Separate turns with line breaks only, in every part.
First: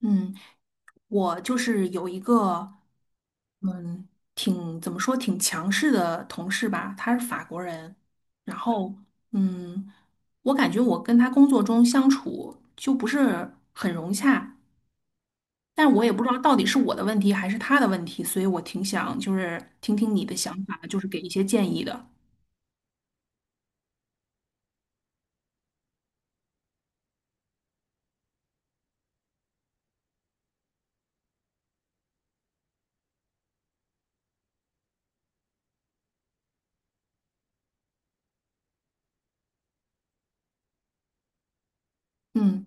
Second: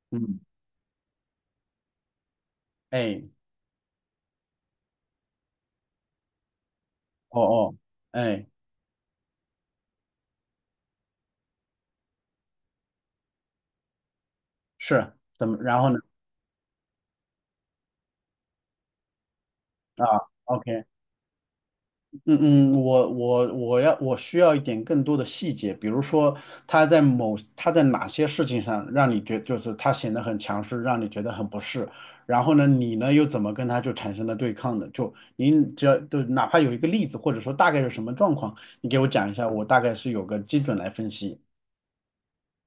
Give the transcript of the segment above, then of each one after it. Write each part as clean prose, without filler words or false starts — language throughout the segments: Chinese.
嗯，
嗯。
我就是有一个，
哎。
嗯，挺怎么说挺强势的同事吧，他是
哦
法国
哦。
人，
哎。
然后嗯，我感觉我跟他工作中相处就不是很融洽，
是怎么？然后
但
呢？
我也不知道到底是我的问题还是他的问题，所以我挺想就是听
啊
听你的想法，
，OK。
就是给一些建议的。
嗯嗯，我需要一点更多的细节，比如说他在哪些事情上让你觉就是他显得很强势，让你觉得很不适，然后呢，你呢又怎么跟他就产生了对抗的？就您只要就哪怕有一个例子，或者说大概是什么状况，你给我讲一下，我大概是有个基准来分析。
嗯，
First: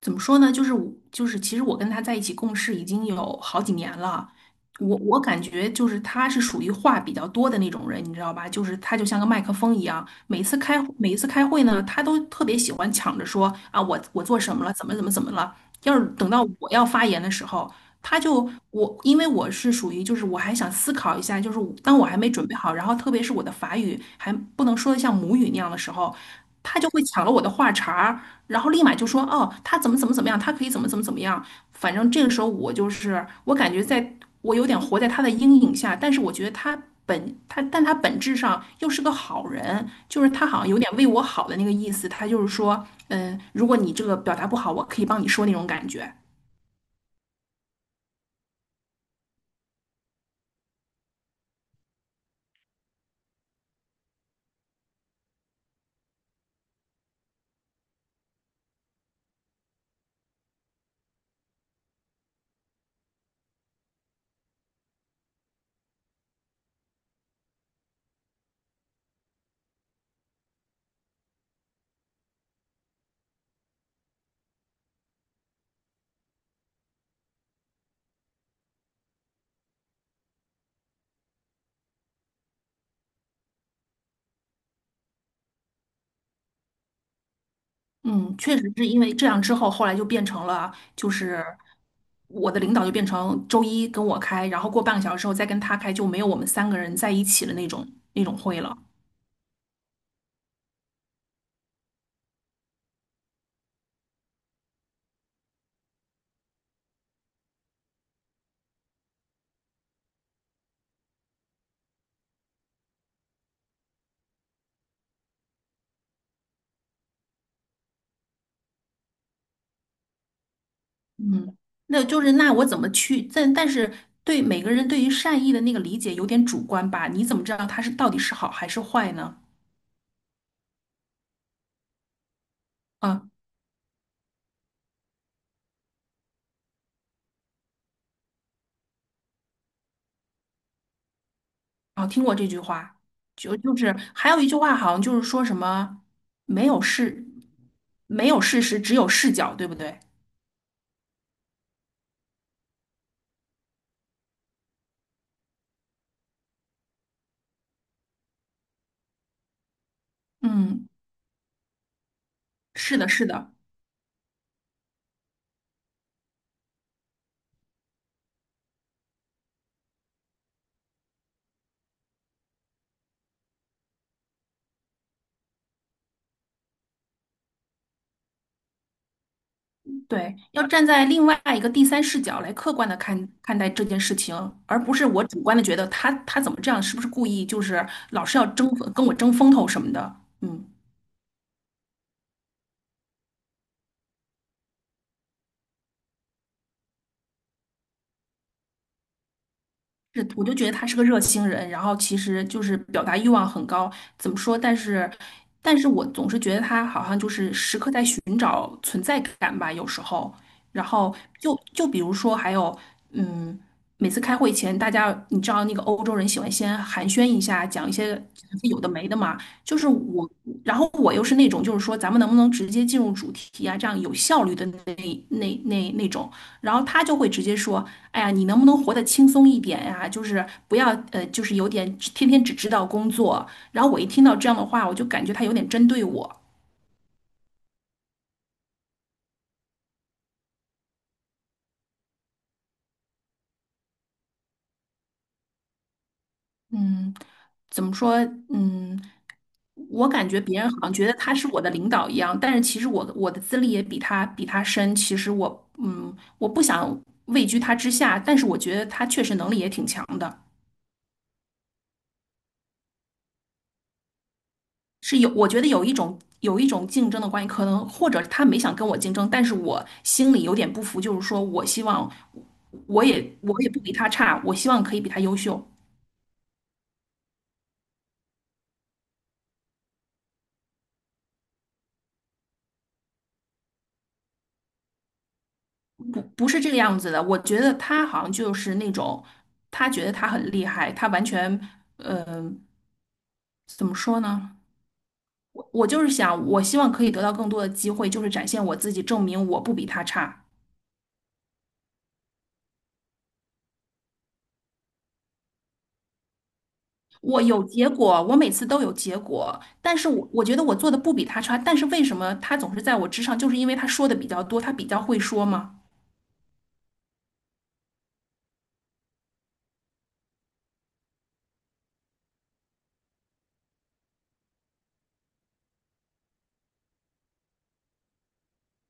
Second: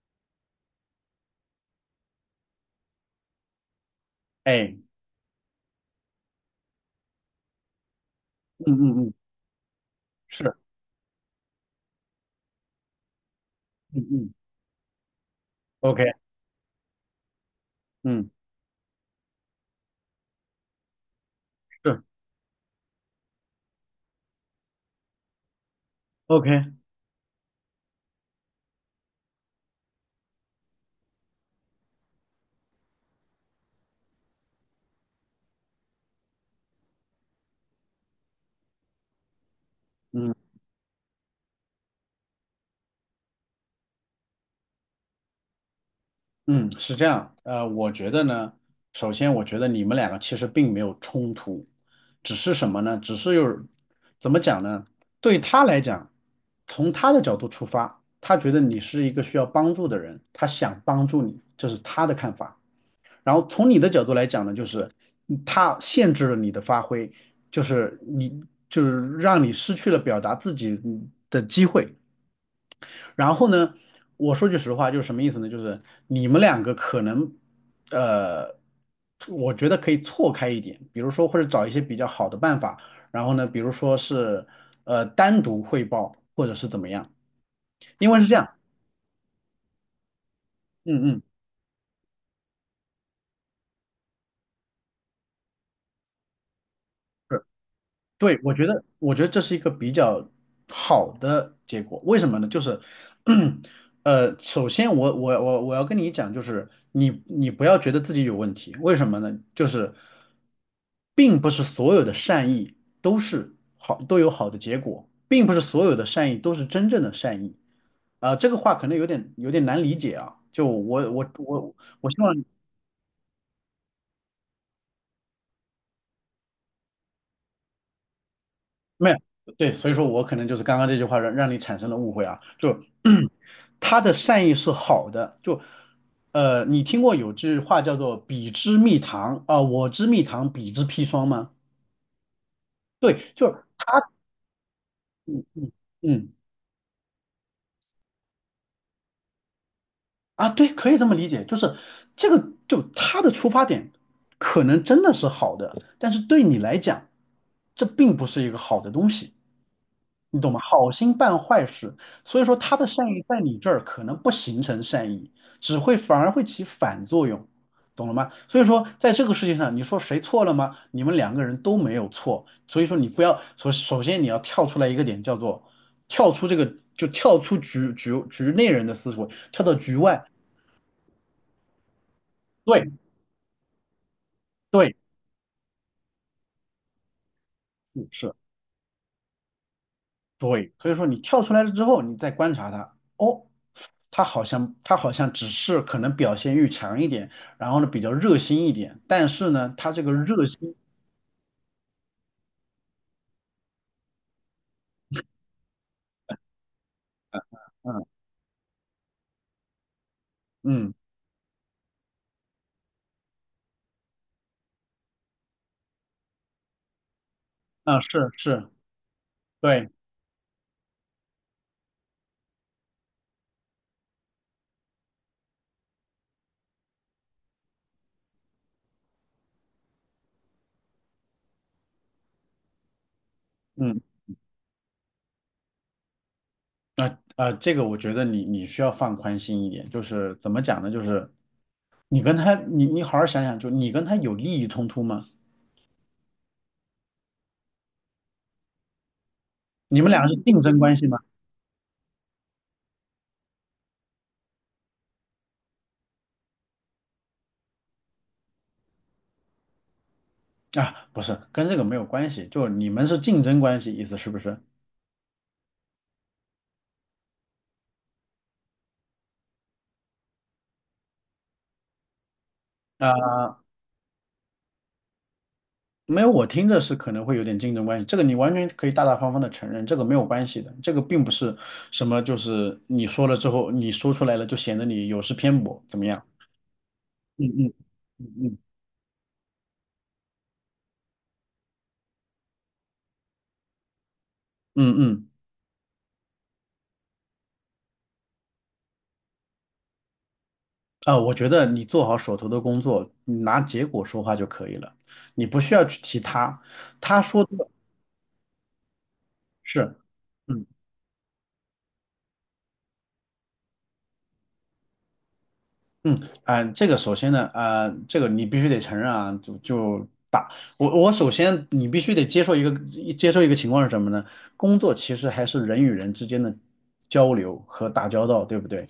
怎么说呢？就是我，其实我跟他在一起共事已经有好几年了。
哎。
我感觉就是他是属于话比较多的那种人，你知道吧？就
嗯
是他就
嗯嗯。
像个麦克风一样，每
是。
次开每一次开会呢，他都特别喜欢抢着说啊，我
嗯
我
嗯
做什么了，怎么怎么怎么了。要是
，OK。
等到我要发言的时候，他
嗯，
就我，因为我是属于就是我还想思考一下，就是当
是
我还没准备好，然后特别是我的法语还不能说的像母语那样的时候，
，OK。
他就会抢了我的话茬儿，然后立马就说哦，他怎么怎么怎么样，他可以怎么怎么怎么样。反正这个时候我就是我感觉在我有点活在他的阴影下，但是我觉得他。本他，但他本质上又是个好人，就是
嗯。
他好像有点为我好的那个意思。他就是说，嗯，如果你这个表达不好，我可以帮你说那种感觉。
嗯，是这样，我觉得呢，首先我觉得你们两个其实并没有冲突，只是什么呢？只是有，怎么讲呢？对他来讲，从他的角度出发，他觉得你是一个需要帮助的人，他想帮助你，这是他的看法。然后从你的角度来讲呢，就是他限制了你的发挥，就是你就是让你失去了表达自己的机会。然后呢，我说句实话，就是什么意思呢？就是你们两个可能，呃，我觉得可以错开一点，比如说或者找一些比较好的办法，然后呢，比如说是单独汇报或者是怎么样，因为是
嗯，
这样。
确实是因为这样之后，后来就变成了，
嗯
就
嗯。
是我的领导就变成周一跟我开，然后过半个小时之后再跟他开，就没有我们三个人在一起的那种
对，我
会
觉
了。
得，我觉得这是一个比较好的结果。为什么呢？就是，首先我要跟你讲，就是你你不要觉得自己有问题。为什么呢？就是并不是所有的善意都是好，都有好的结果，并不是所有的善意都是真正的善意。啊、这个话可能有点难理解啊。就我我
嗯，
我
那
我希
就是
望
那我怎么去？但但是对每个人对于善意的那个理解有点主观吧？你怎么知道他是到底是好还是
没
坏
有，
呢？
对，所以说我可能就是刚刚这句话让你产生了误会啊，就
啊
他的善意是好的，就你听过有句话叫做"彼之蜜糖"啊、我之蜜糖，彼之砒霜"吗？
啊，听过这句话，
对，就
就就是还有一句话好像就是
嗯
说什
嗯
么
嗯
没有事，没有事实，只有视角，对不对？
啊，对，可以这么理解，就是这个就他的出发点可能真的是好的，但是对你来讲，这并不是一个好的东西。你懂吗？
嗯，
好心办坏事，所以说他的
是
善
的，
意
是
在
的。
你这儿可能不形成善意，只会反而会起反作用，懂了吗？所以说在这个事情上，你说谁错了吗？你们两个人都没有错，所以说你不要首先你要跳出来一个点，叫做跳出这个就跳出局内人的思维，跳到局外。
对，要站在另外一个第三视角来客观
对。
的看待这件事情，而不
对。
是我主观的觉得他怎么这样，是不是故意，就是
是。
老
是。
是要争跟我争风头什么的。嗯，
对，所以说你跳出来了之后，你再观察它，哦，它好像只是可能表现欲强一点，然后呢比较热心一点，但是呢，它这个
是，我
热
就觉得
心，
他是个热心人，然后其实就是表达欲望很高，怎么说？但是我总是觉得他好像就
嗯
是时刻在
嗯
寻找存在感吧，有时候。然
嗯
后就比如说还有，嗯。每次开会前，大家你知道那个欧洲人喜欢先寒暄一下，讲一
啊，
些
是是，
有的没的嘛。就是
对，
我，然后我又是那种，就是说咱们能不能直接进入主题啊？这样有效率的那种。然后他就会直接说：“哎呀，你能不能活得轻松一点呀、就是不要就是有点天天只知道工作。”然后我
嗯
一听到这样的话，我就感觉他有点针对我。
啊、这个我觉得你需要放宽心一点，就是怎么讲呢，就是你跟他你好好想想，就你跟他有利益冲突吗？
嗯，怎么说？嗯。
你
我
们俩
感
是
觉别
竞
人
争
好像
关系
觉得
吗？
他是我的领导一样，但是其实我的资历也比他深。其实我嗯，我不想位居他之下，但是我觉得他确实能力也挺强的，
啊，不是，跟这个没有关系，就你们是竞争关系，意思是不是？
是我觉得有一种竞争的关系，可能或者他没想跟我竞争，但是我心里有点不服，就是说我希望我也
啊、
我也不比他差，我希望可以比他优秀，
没有，我听着是可能会有点竞争关系，这个你完全可以大大方方的承认，这个没有关系的，这个并不是什么就是你说了之后，你说出来了就显得你有失偏颇，怎么
不
样？
不是这个样子的。我觉
嗯
得他好像
嗯
就
嗯
是那种他觉得他很厉害，他完全嗯、呃怎么说呢？
嗯嗯嗯，
我就是想，我希望可以得到更多的机会，就是展现我自己，证明我不比他差。
啊，我觉得你做好手头的工作，你拿结果说话就可以了，你不需要去提他，他
我
说
有
的
结果，我每次都有结果，
是。
但是我觉得
嗯。
我做的不比他差，但是为什么他总是在我之上？就是因为他说的比较多，他比较会说嘛。
嗯，啊、这个首先呢，啊、这个你必须得承认啊，就我首先你必须得接受一个情况是什么呢？工作其实还是人与人之间的交流和打交道，对不对？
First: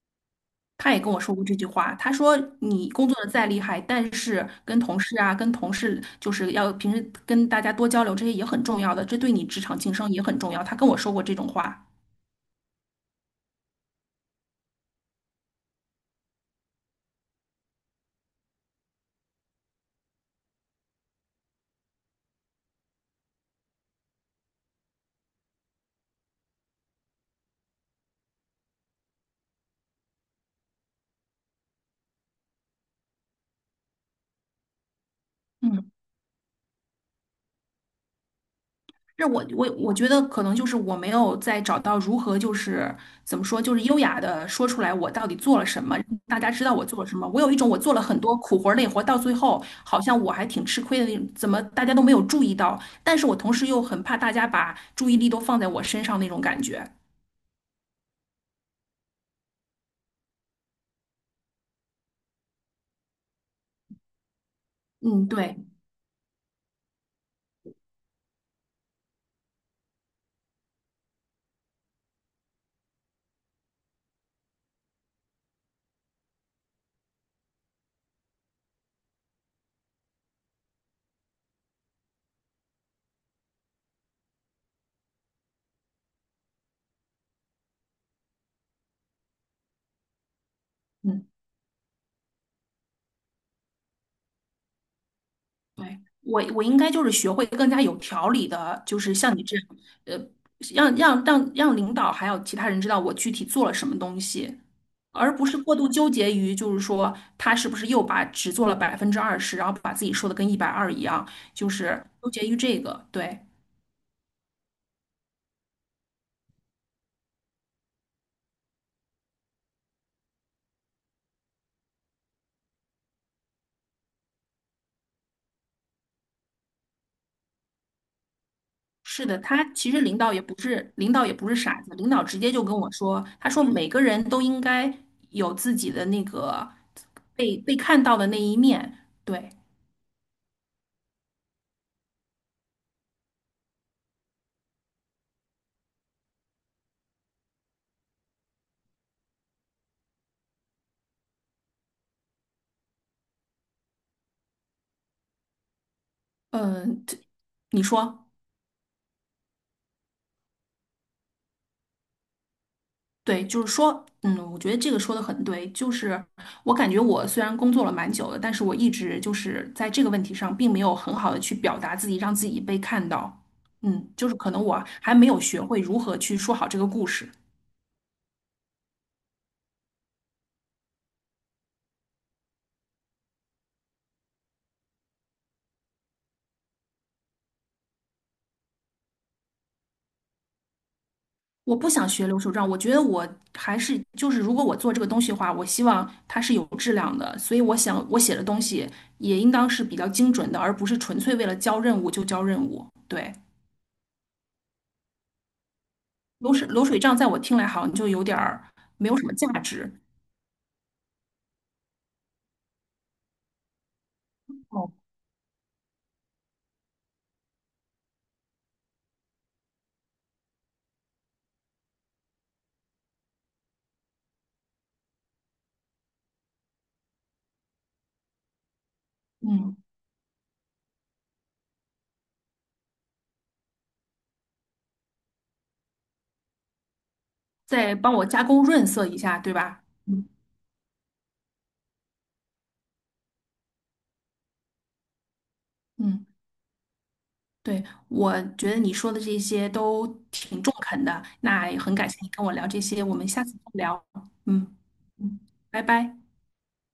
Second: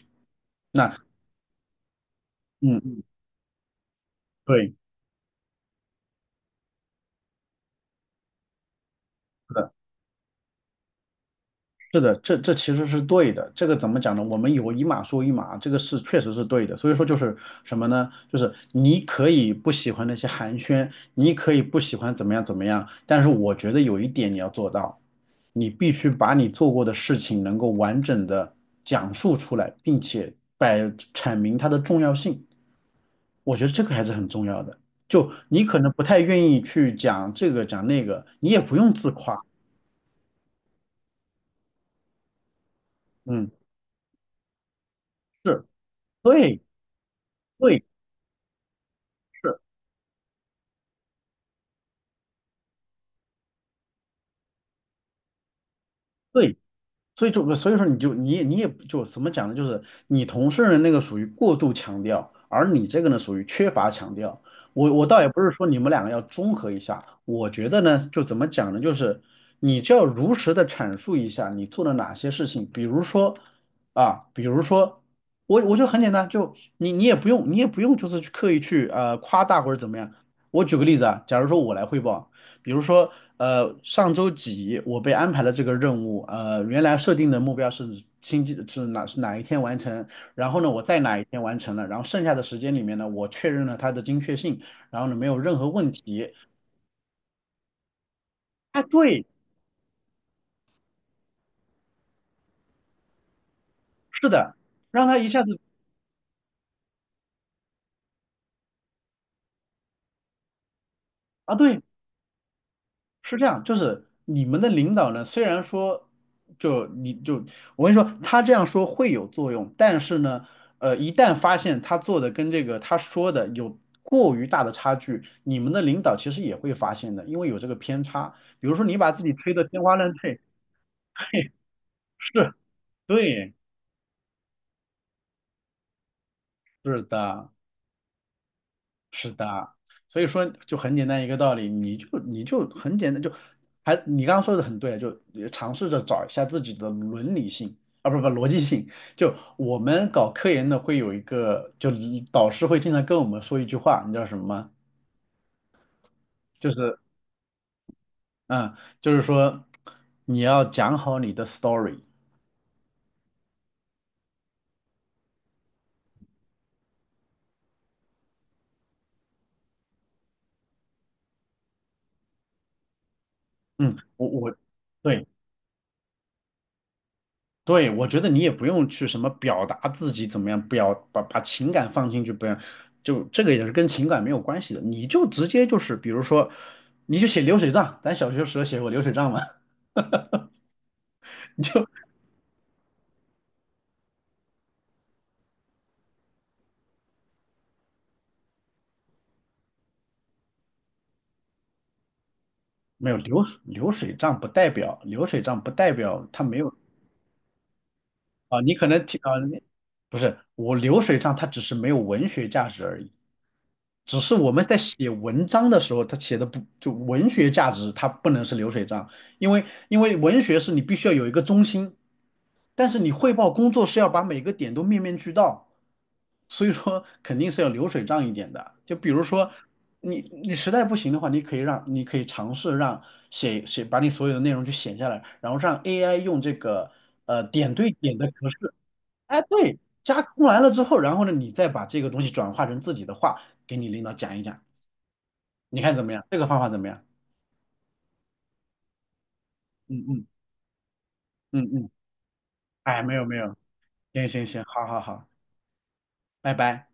他
那
也跟我说过这句话，他说
嗯
你
嗯，
工作的再厉害，但是
对。
跟同事就是要平时跟大家多交流，这些也很重要的，这对你
是
职
的。
场晋升也很重要。他跟我说过这种话，
是的，这其实是对的。这个怎么讲呢？我们有一码说一码，这个是确实是对的。所以说就是什么呢？就是你可以不喜欢那些寒暄，你可以不喜欢怎么样怎么样，但是我觉得有一点你要做到，你必须把你做过的事情能够完整的讲述出来，并且阐明它的重要性。我觉得这个还是很重要的。就你可
嗯。
能不太愿意去讲这个讲那个，你也不用自
是
夸。
我觉得可能就是我没有找到如何就是怎么
嗯，
说就是优雅的说出来我到底做了
是，
什么，让大家
对，
知道我做了什么。我有一种我
对，
做了很多苦活儿累活儿到最
是，
后好像我还挺吃亏的那种，怎么大家都没有注意到？但是我同时又很怕大家把注意力都放在我身上那种
对。
感觉。
所以说你也也就怎么讲呢？就是你同事的那个属于过度强调，而你这个呢属于缺乏强调。我倒
嗯，
也不是
对，
说你们两个要综合一下，我觉得呢就怎么讲呢？就是你就要如实的阐述一下你做了哪些事情，比如说啊，比如说我就很简单，就你也不用也不用就是去刻意去夸大或者怎么样。我举个例子啊，假如说我来汇报。比如说，上周几我被安排了这个任务，原来设定的目标是星期是哪是哪一天完成，然后呢，我在哪一
嗯，
天完成了，然后剩下的时间里面呢，我确认了它的精确性，然后呢，没有任何问
对，
题。
我应该就是学会更加有条理
啊，
的，就是
对，
像你这样，呃，让领导还有其他人知道我具体做了什么东
是的，
西。
让他一
而
下
不是
子
过度纠结于，就是说他是不是又把只做了20%，然后把自己说的跟120一样，
啊，
就
对，
是纠结于这个。
是
对，
这样，就是你们的领导呢，虽然说，就你就我跟你说，他这样说会有作用，但是呢，一旦发现他做的跟这个他说的有过于大的差距，你们的领导其实也会发现的，因为有这个偏差。比如说你把自
是
己
的，
吹
他
得天
其
花
实
乱坠，
领 导也不
嘿，
是傻子，领导直接
是，
就跟我说，他
对，
说每个人都应该有自己的那个
是的。
被看到的那一面。
是的
对，
啊，所以说就很简单一个道理，你就很简单，就你刚刚说的很对啊，就也尝试着找一下自己的伦理性啊，不不逻辑性。就我们搞科研的会有一个，就导师会经常跟我们说一句话，你知道什么吗？就是
嗯、这你说。
嗯，就是说你要讲好你的 story。
对，就是说，嗯，我觉得这个说的很对。就是我感觉我虽然工作了蛮久了，但是我一直就是在这个问题上，并没有很好的去表达自己，让自己被看到。
嗯，
嗯，
我
就是可
我。
能我还
对。
没有学会如何去说好这个故事。
对，我觉得你也不用去什么表达自己怎么样，把把情感放进去，不要，就这个也是跟情感没有关系的，你就直接就是，比如说，你就写流水账，咱小学时候写过流水账吗？
我不想学流水账，我觉得我还是就是，如果我做这个东西的话，我希望它是有质量的。所以我想，我写的东西也应当是比较精准的，而不是纯粹为了交任务就交任务。
没有，
对，
流水账不代表它
流
没
水
有
流水账在我听来好像就有点
啊，
儿
你可能
没有
听
什么
啊，
价值。
不是我流水账它只是没有文学价值而已。只是我们在
哦，
写文章的时候，它写的不就文学价值，它不能是流水账，因为文学是你必须要有一个中心，但是你汇报工作是要把每个点都面面俱到，所以说 肯定是要流水账一点的。就比如说
嗯，
你你实在不行的话，你可以让你可以尝试写把你所有的内容去写下来，然后让 AI 用这个点对
再帮
点
我
的
加
格
工
式
润色一下，
哎，
对
对，
吧？
加
嗯
工完了之后，然后呢，你再把这个东西转化成自己的话，给你领导讲一讲，你看怎么样？
嗯，
这个方法怎么样？
对，我觉得你说的这些
嗯
都
嗯
挺中肯的，
嗯
那也
嗯，
很感谢你跟我聊这
哎，
些，
没
我
有
们
没
下次
有，
再聊。
行行行，
嗯
好好好，
嗯，拜拜。
拜拜。